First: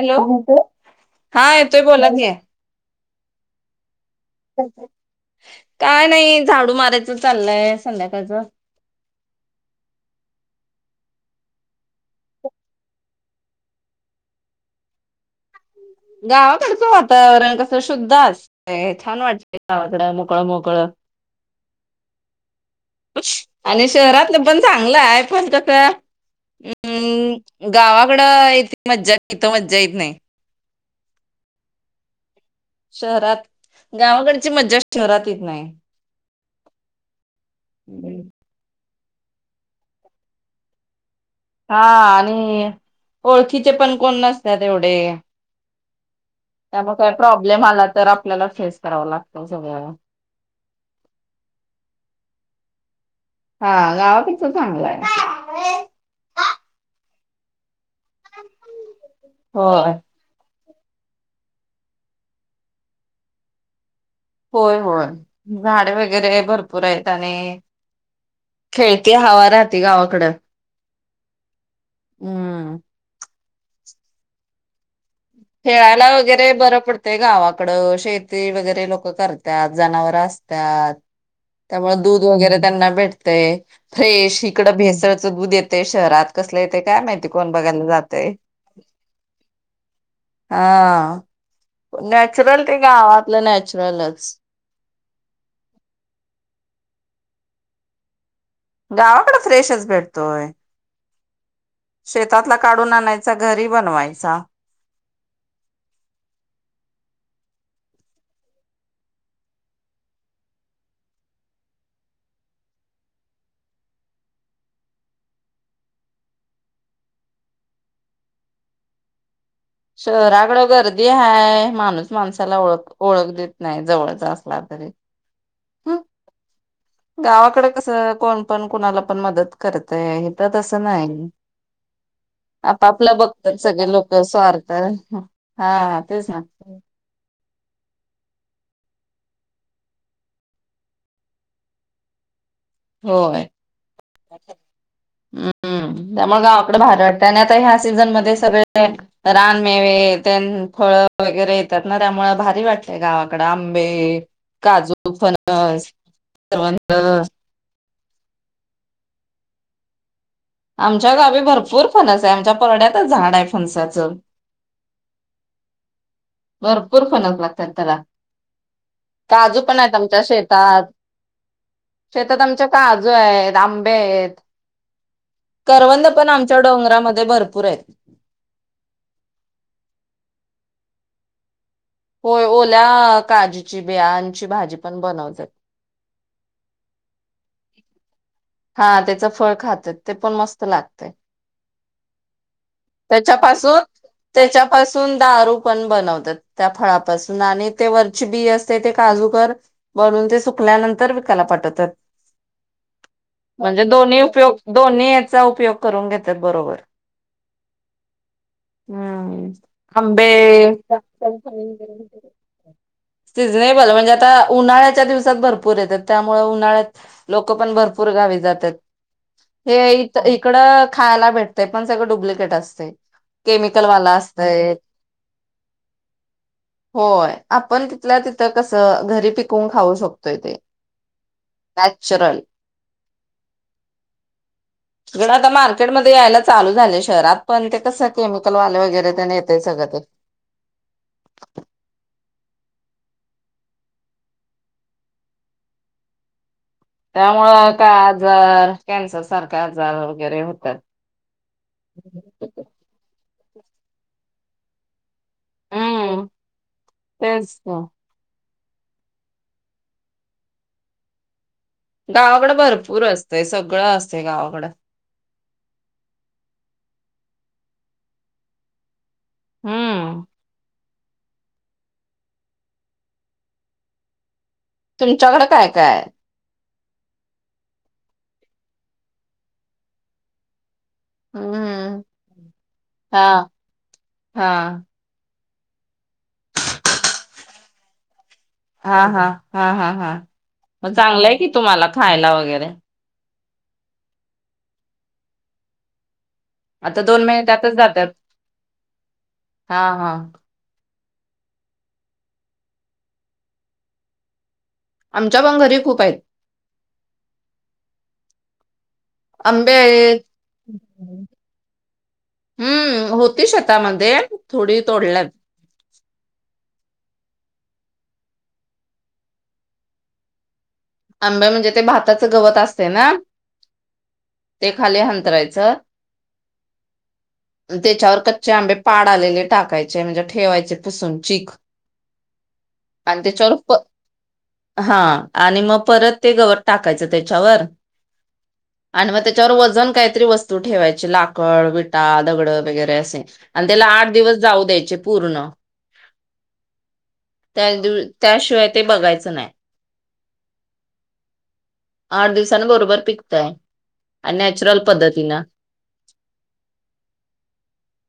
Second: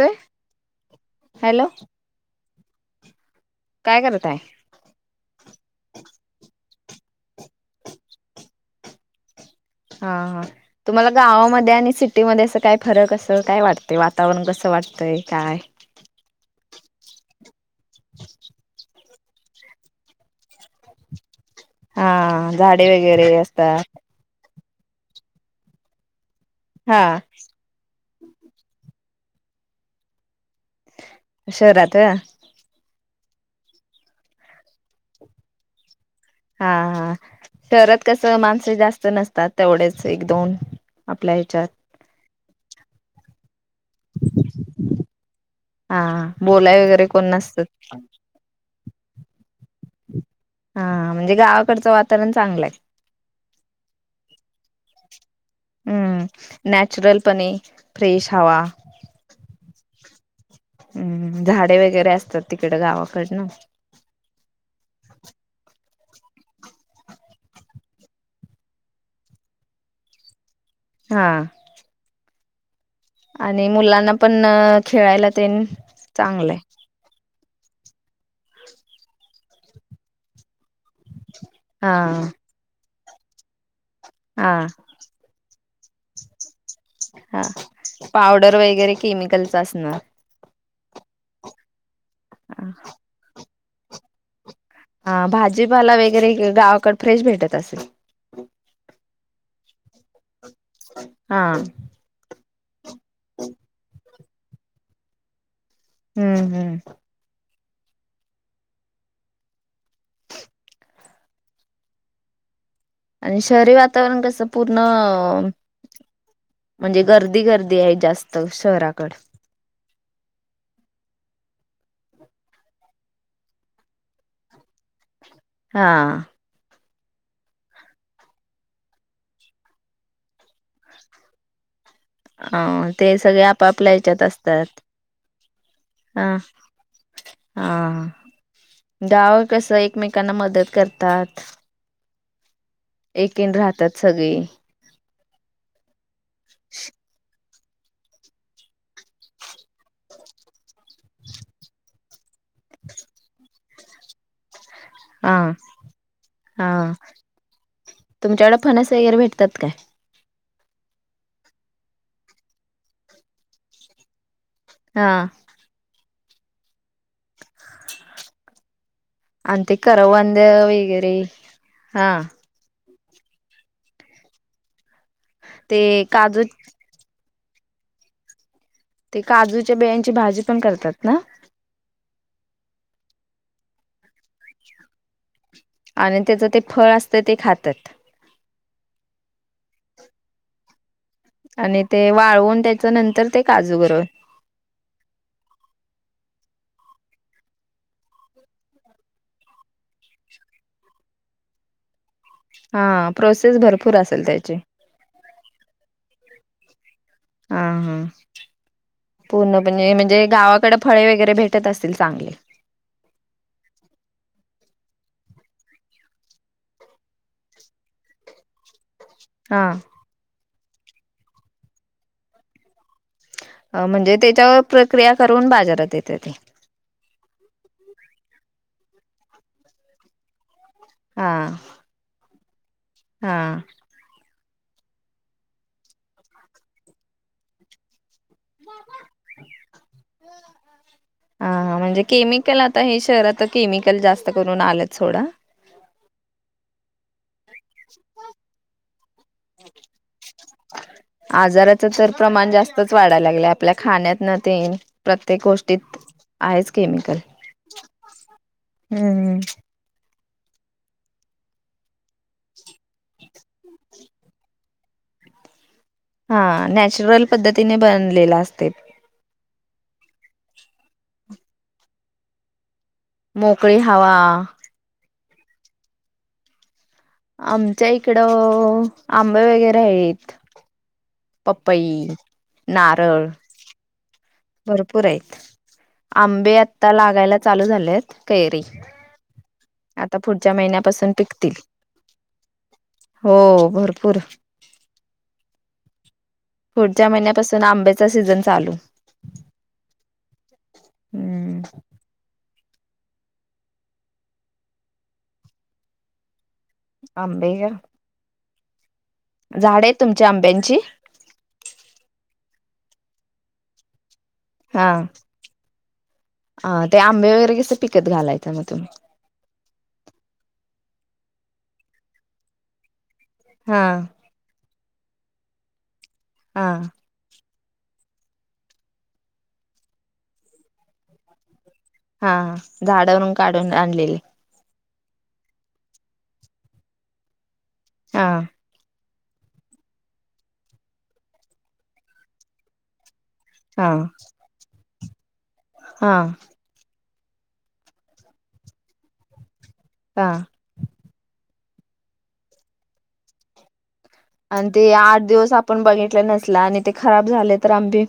Hello हा hello येतोय बोलाकी काय करताय काय नाही झाडू मारायचं चाललंय संध्याकाळच हा हा तुम्हाला गावामध्ये आणि सिटीमध्ये असं काय फरक असं काय वाटतंय वातावरण कसं वाटतंय काय गावाकडचं वातावरण कस शुद्ध असतय छान वाटतंय गावाकड मोकळं मोकळं हा झाडे वगैरे असतात आणि शहरातलं पण चांगलंयआय पण कस हा गावाकडं मज्जा इथ मज्जा येत नाही शहरांत शहरात गावाकडची मज्जा शहरात येत नाही हा हा शहरात नाही कस माणसं जास्त नसतात तेवढेच एक दोन आपल्या ह्याच्यात हा आणि ओळखीचे पण कोण नसतात तेवढे हा हा बोल त्यामुळे काय प्रॉब्लेम आला तर आपल्याला फेस कराव लागतं सगळं हा म्हणजे गावाकडचं वातावरण चांगलं आहे हा आ गावाकडच चांगलंय हम्म नॅचरल पणे फ्रेश हवा हो हम्म झाडे वगैरे असतात तिकडं गावाकड ना होय होय झाडे वगैरे भरपूर आहेत आणि खेळती हवा राहते गावाकड हा आ हम् आणि मुलांना पण खेळायला ते खेळायला वगैरे बरं पडत ते गावाकडं शेती वगैरे लोक करतात जनावर असतात त्यामुळे हा दूध वगैरे त्यांना भेटतय फ्रेश हा इकडं भेसळ दूध येतय ते शहरात कसले ते काय माहिती कोण बघायला जाते दरवेळी घरी. केमिकलच असणार. हा, नॅचरल ते गावातलं नॅचरलच. हा, भाजीपाला वगरे गावाकडे फ्रेश भेटत असेल. गावाकड फ्रेशच भेटतोय होय. हा, शेतातला काढून आणायचा घरी बनवायचा. हम्म हम्म, आणि शहरी वातावरण कसं पूर्ण. म्हणजे गर्दी गर्दी आहे जास्त शहराकड. शहराकड गर्दी आहेय माणूस माणसाला ओळख ओळख देत नाही जवळचा असला तरी. हा हा, गावाकडे कसं कोण पण कुणाला पण मदत करतय हेत तसं नाही. [inaudible] अ ते आपापला सगळे बघतात आपापल्या लोक हच्यात असतात. स्वार्थ हा, तेच ना. हा हा, गाव कसं एकमेकांना मदत करतात. होय. एकेन राहतात सगळी. हम्म, त्यामुळे गावाकडे बाहेर वाटत आणि आता ह्या सीझन मध्ये सगळे. रानमेवे तेन फळ वगैरे येतात ना त्यामुळ भारी वाटले गावाकड आंबे. काजू हा फनस कवंद. तुमच्याकडडे फणस वगैरे भेटत काय. आमच्या गावी भरपूर फणस आहे आमच्या परड्यातच झाड आहे फनसाचं. हा, भरपूर फणस लागतयत त्याला. काजू आणि ते पण आहे आमच्या करवंद शेतात वगैरे हा शेतात आमच्या. आजू आहेत आंबे आहेत. ते करवंद पण काजू आमच्या डोंगरामध्ये भरपूर आहेत. ते काजूच्या बेयांची भाजी पण करतात ना. होय ओल्या काजूची बियांची भाजी पण बनवलीात. आणि त्याचं ते फळ असतं ते खातात. हा त्याच फळ खाते ते पण मस्त लागते. आणि ते वाळवून त्याच्या नंतर ते काजू त्याच्यापासून गून. त्याच्यापासून दारू पण बनवतात. त्या फळापासून आणि ते वरची बी असते ते काजूकर. भरून ते सुकल्यानंतर विकाला पाठवतात. हा, प्रोसेस म्हणजे भरपूर दोन्ही असेल उपयोग त्याची. दोन्ही याचा उपयोग करून घेतात बरोबर. आ हा, हम्म पूर्णपणणे म्हणजे आंबे गावाकडे फळे वगैरे भेटत असतील चांगले. सिझनेबल म्हणजे आता उन्हाळ्याच्या दिवसात भरपूर येतात त्यामुळे उन्हाळ्यात. लोक पण भरपूर गावी जातात हा हे तर इकडं खायला भेटत पण सगळं डुप्लिकेट असते. अ म्हणजे त्याच्यावर प्रक्रिया करून बाजारात येतेती. होय आपण तिथल्या तिथं कसं घरी पिकवून खाऊ शकतोय ते. ''हां'' नॅचरल. हा. हिकडं आता मार्केटमध्ये यायला चालू झालय शहरात, पण ते कसं केमिकल वाल वगैरे तेन येतेय सगंळ ते ह [inaudible] हा-हा, म्हणजे केमिकल आता हे शहरात केमिकल जास्त करून आलंच सोडा त्यामुळं काय आजार कॅन्सर सारखे आजार, वगैरे होतात. खूपच वाढाय लागलय, आपल्या खाण्यातन तेन प्रत्येक गोष्टीत, हम्म आहेच केमिकल. तेच ना. हम्म. गावाकडं भरपूर असतंय, सगळं असतंय गावाकडं. हा, नॅचरल पद्धतीने बनलेल असतय ते. हम्म. मोकळी हवा. तुमच्याकडं काय-काय हाय? आमच्या इकडं, आंबे वगैरे आहेत. पपई, हम्म नारळ हा हा भरपूर आहेत. आंबे आता लागायला चालू झाल्यात, कैरी हा-हा, हा-हा-हा आता पुढच्या मग महिन्यापासून चांगलंय की पिकतील तुम्हाला खायला वगैरे. हो, भरपूर. आता पुढच्या दोन महिन्यापासून मिनिटातच आंब्याचा सीझन चालू. हा-हा. हम्म आमच्या पण घरी खूप आहेत. आंबेय आंबे आहेत. तुमच्या आंब्यांची हम्म, होती शेतामध्ये. थोडी हा, तोडल्यात ते आंबे वगैरे कसे पिकत घालायचं मग तुम्ही? आंबे म्हणजे, ते भाताचं गवत असते ना हा. ते खाली अंतरायचं हा. त्याच्यावर कच्चे आंबे, पाड आलेले टाकायचे, म्हणजे ठेवायचे पुसून चीक हा, आणि झाडवरून त्याच्यावर काढून प आणलेले. हा, आणि मग परत ते गवत टाकायचं त्याच्यावर हा. आणि मग त्याच्यावर वजन काहीतरी वस्तू ठेवायची. लाकड, विटा, दगड वगैरे असे आणि त्याला हा आठ दिवस जाऊ द्यायचे पूर्ण. हा. त्या दिव त्याशिवाय ते बघायचं नाही. हा. आठ दिवसान बरोबर पिकतय. आणि नॅचरल ते आठ पद्धतीनं दिवस आपण बघितलं नसल, आणि ते खराब झाले तर आंबे?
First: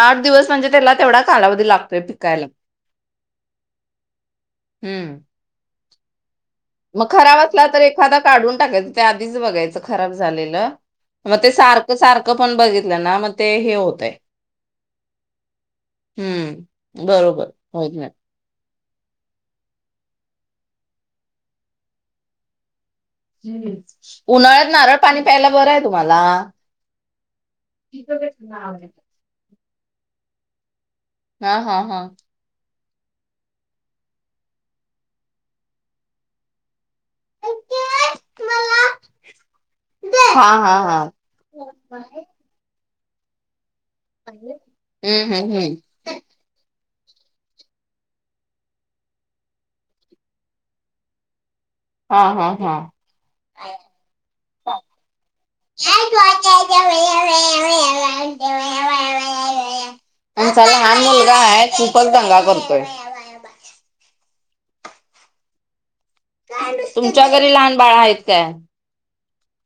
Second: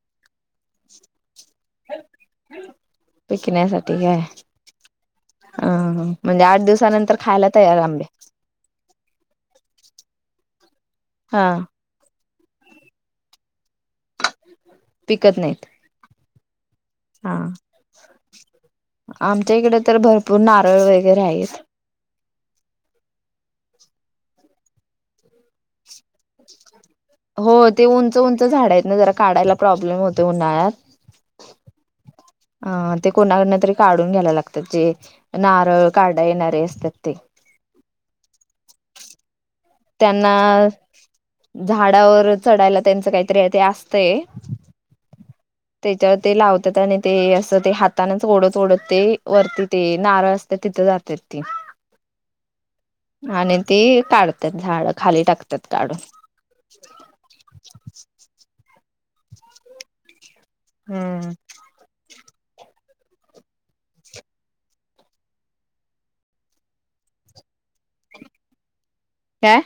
आठ दिवस म्हणजे त्याला तेवढा कालावधी लाग पिकण्यासाठी हे हाय. हा, म्हणजे आठ दिवस म खराब असला तर एखादा काढुन टाकायच तें आधींच बघायच खराब झालेलं मगं हा ते सारख ते सारखं पण बघितलं ना मग ते हें होतयं- पिकतनायीत हुं. हां आमच्यां इकड तर भरपूर नारळ वगैरे हायीत. हुं उन्हाळ्यात नारळ पाणी प्यायला बरंयं तुम्हाला. हों तें उंच उंच झाडयतेंना नां जरा काढायला प्रॉब्लेम होतोय उन्हाळ्यात. हां हां हां. अं तें कोणाकंडन तरी काढून घ्यायला लागतात ते नारळ काढाय येणारे असतात तें. त्यांना हा हा हा झाडांवर चढायला त्यांचं काहीतरी ते अस तय हम्म हम्म हम्म ते तेला ते लावतात आणि ते असं ते हातानंच ओढत ओढत ते वरती ते नारळ असत्यात तिथं जात्यात. तें हा हा हा आणि ती काढत्यात झाडं खाली टाकत्यात काढून. [unintelligible] आमचा लहान हम्म मुलगाहाय खूपच दंगा करतोय. तुमच्या घरी लहान बाळं आहेत काय? काय?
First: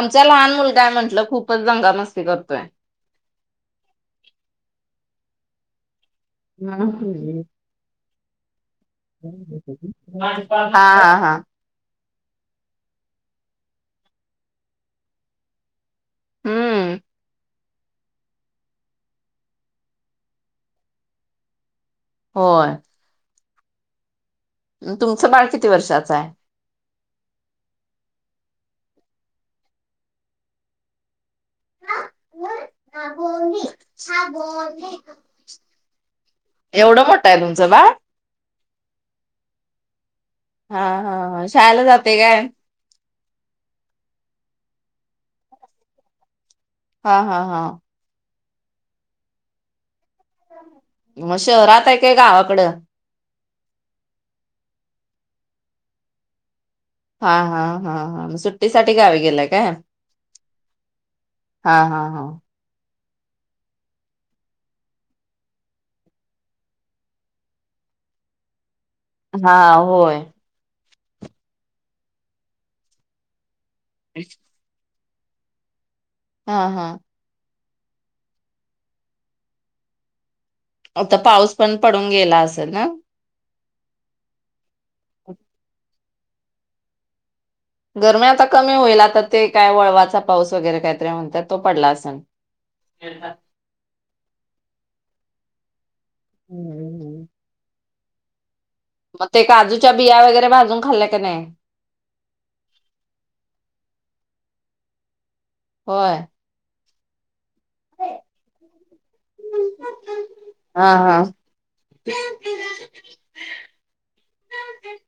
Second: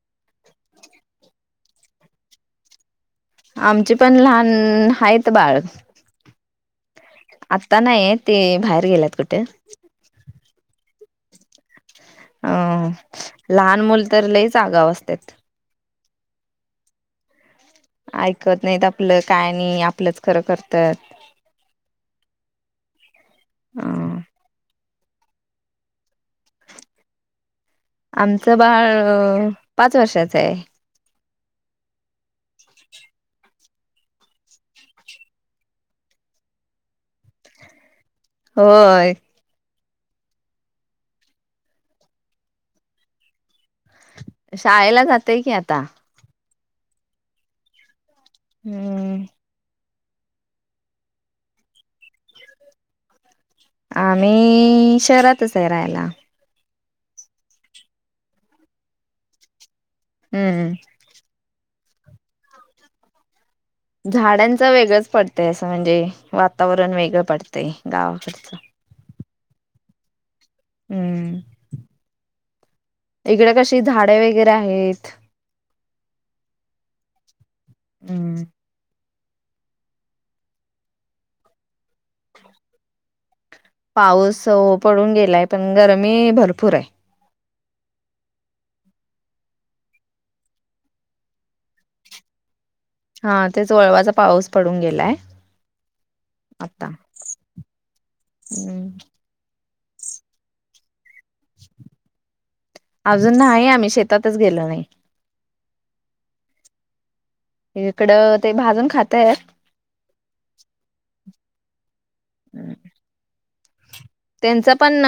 आमचा लहान मुलगायं म्हटलं खूपच दंगा मस्ती करतोय. आमची पण लहान हायत बाळ. नाव तुझे आता नाहीय ते बाहेर गेल्यात. कुठे हां हां हां. अं लहान मुल तर लयीच आगाव असत्यात. हुं. आयकत नाहीत आपलं काय नाही आपलंच खरं करत्यात. होंय अं तुमचं बाळ किती वर्षाचायं? आमचं बाळं पाच वर्षाचंयं. [unintelligible] एवढं मोठायं तुमचं बाळं? होय. हां हां शाळेला जातोय काय? शाळेला जातोयं की आता. हां हां हां. हुं. मं शहरात हाय काय गावाकडं.? आम्ही शहरातचायं राहायला. हां हां हां हां म सुट्टीसाठीठी गावी गेलाय काय? हुं हुं. हां हां हां. झाडांच वेगळंच पडतंय असं म्हणजे वातावरण वेगळं पडतंय गावाकडचं. हां होय. हम्म. इकडे कशी झाड वगैरे आहेत. हा हा. हम्म. आता पाऊस पण पडून गेला असेल ना? पाऊस पडून गेलाय. पण गरमी भरपूर ए. गरमी आता कमी होईल. आता ते काय वळवाचा पाऊस वगैरे काहीतरी म्हणतात तो पडला असलं. हां तेच वळवाचा पाऊस पडून गेलाय आत्ता. हम्म. हम्म. म ते काजूच्या बिया वगैरे भाजून खाल्ल्या की नाही? अजून नाही आम्ही शेतातच गेलो नाही. होय. इकडं ते भाजून खातात. हा हा. हं. त्यांचा पण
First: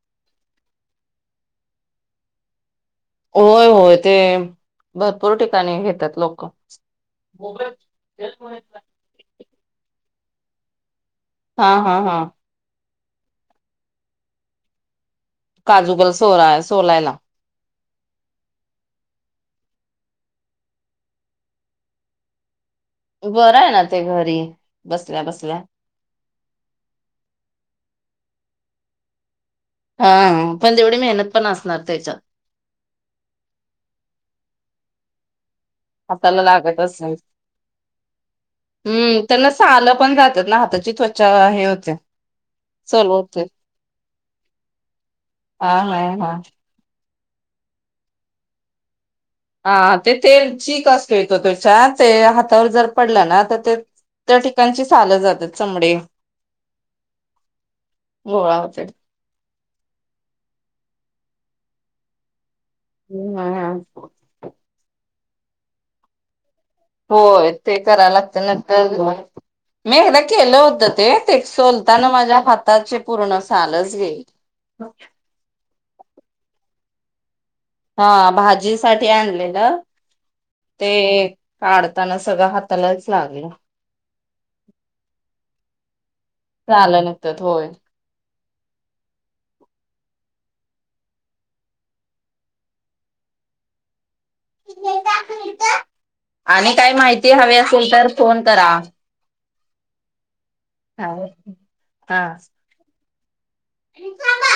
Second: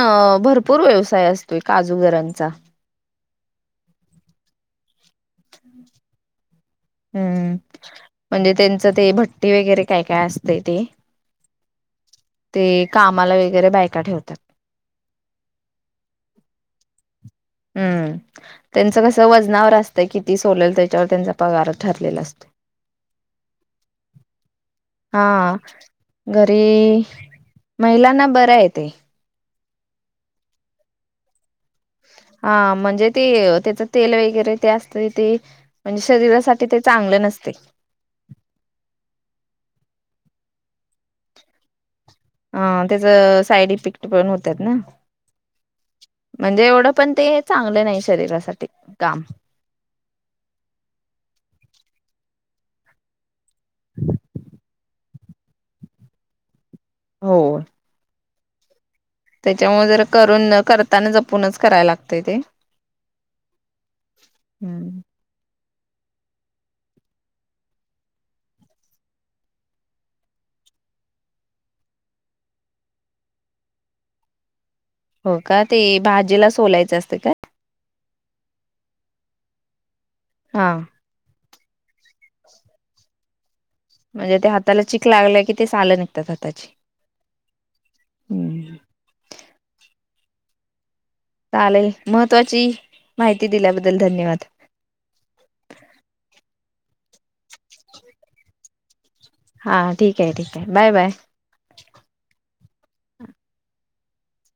भरपूर व्यवसाय असतोय काजूगरांचा. होय होय. ते भरपूर ठिकाणी घेतात लोक. हम्म. म्हणजे त्यांचं ते भट्टी वगैरे काय काय असतय ते. हां. हां. हां. ते कामाला वगैरे बायका ठेवतात. काजू गर सोला सोलायला. हम्म. हं. त्यांचं कसं वजनावर असतंय. किती सोलेल त्याच्यावर त्यांचा पगार ठरलेला असतो. बरय ना ते घरी बसल्या बसल्या. घरी-महिलांना बरं य ते. हां. पण तेवढी मेहनत पण असणार त्याच्यात. हां. म्हणजे ते त्याच तेल वगैरे ते असतेय ते- म्हणजे हाताला शरीरासाठी लागत ते असेल. चांगल नसतय. हम्म. त्यांना साल पण राहत्यात ना? हाताची त्वचा हे होते. अं. चल ओके त्याचे साईड इफेक्ट पण होतात ना? हा हा हा म्हणजे एवढं पण ते- चांगल नाही शरीरासाठी काम. हां. ते तेल चीक असतोय तो त्याच्यात. ते हातावर जर पडलं ना तर- त त्या ठिकाणची साल जातात चमडी. हो. गोळा होत्यात. त्याच्यामुळे जरा करून, करताना जपूनच करायला लागतय ते. हम्. हा. हम्म. होय. ते करायला लागत नंतर- मी एकदा केलं होतं ते. ते सोलताना माझ्या हाताची पूर्ण सालच गेली. [unintelligible] हो का? ते भाजीला सोलायचं असत का? हां. भाजीसाठी आणलेलं. हां. ते काढताना सगळं हातालाच लागलं. म्हणजे ते हाताला चिक लागलं कि ते सालं निघतात हाताची. झालं नकत होय हम् चालेल, महत्त्वाची माहिती दिल्याबद्दल धन्यवाद. आणि काय माहिती हवी असेल तर फोन करा. हां ठीक आहे ठीक आहे बाय बाय हा हा थांबा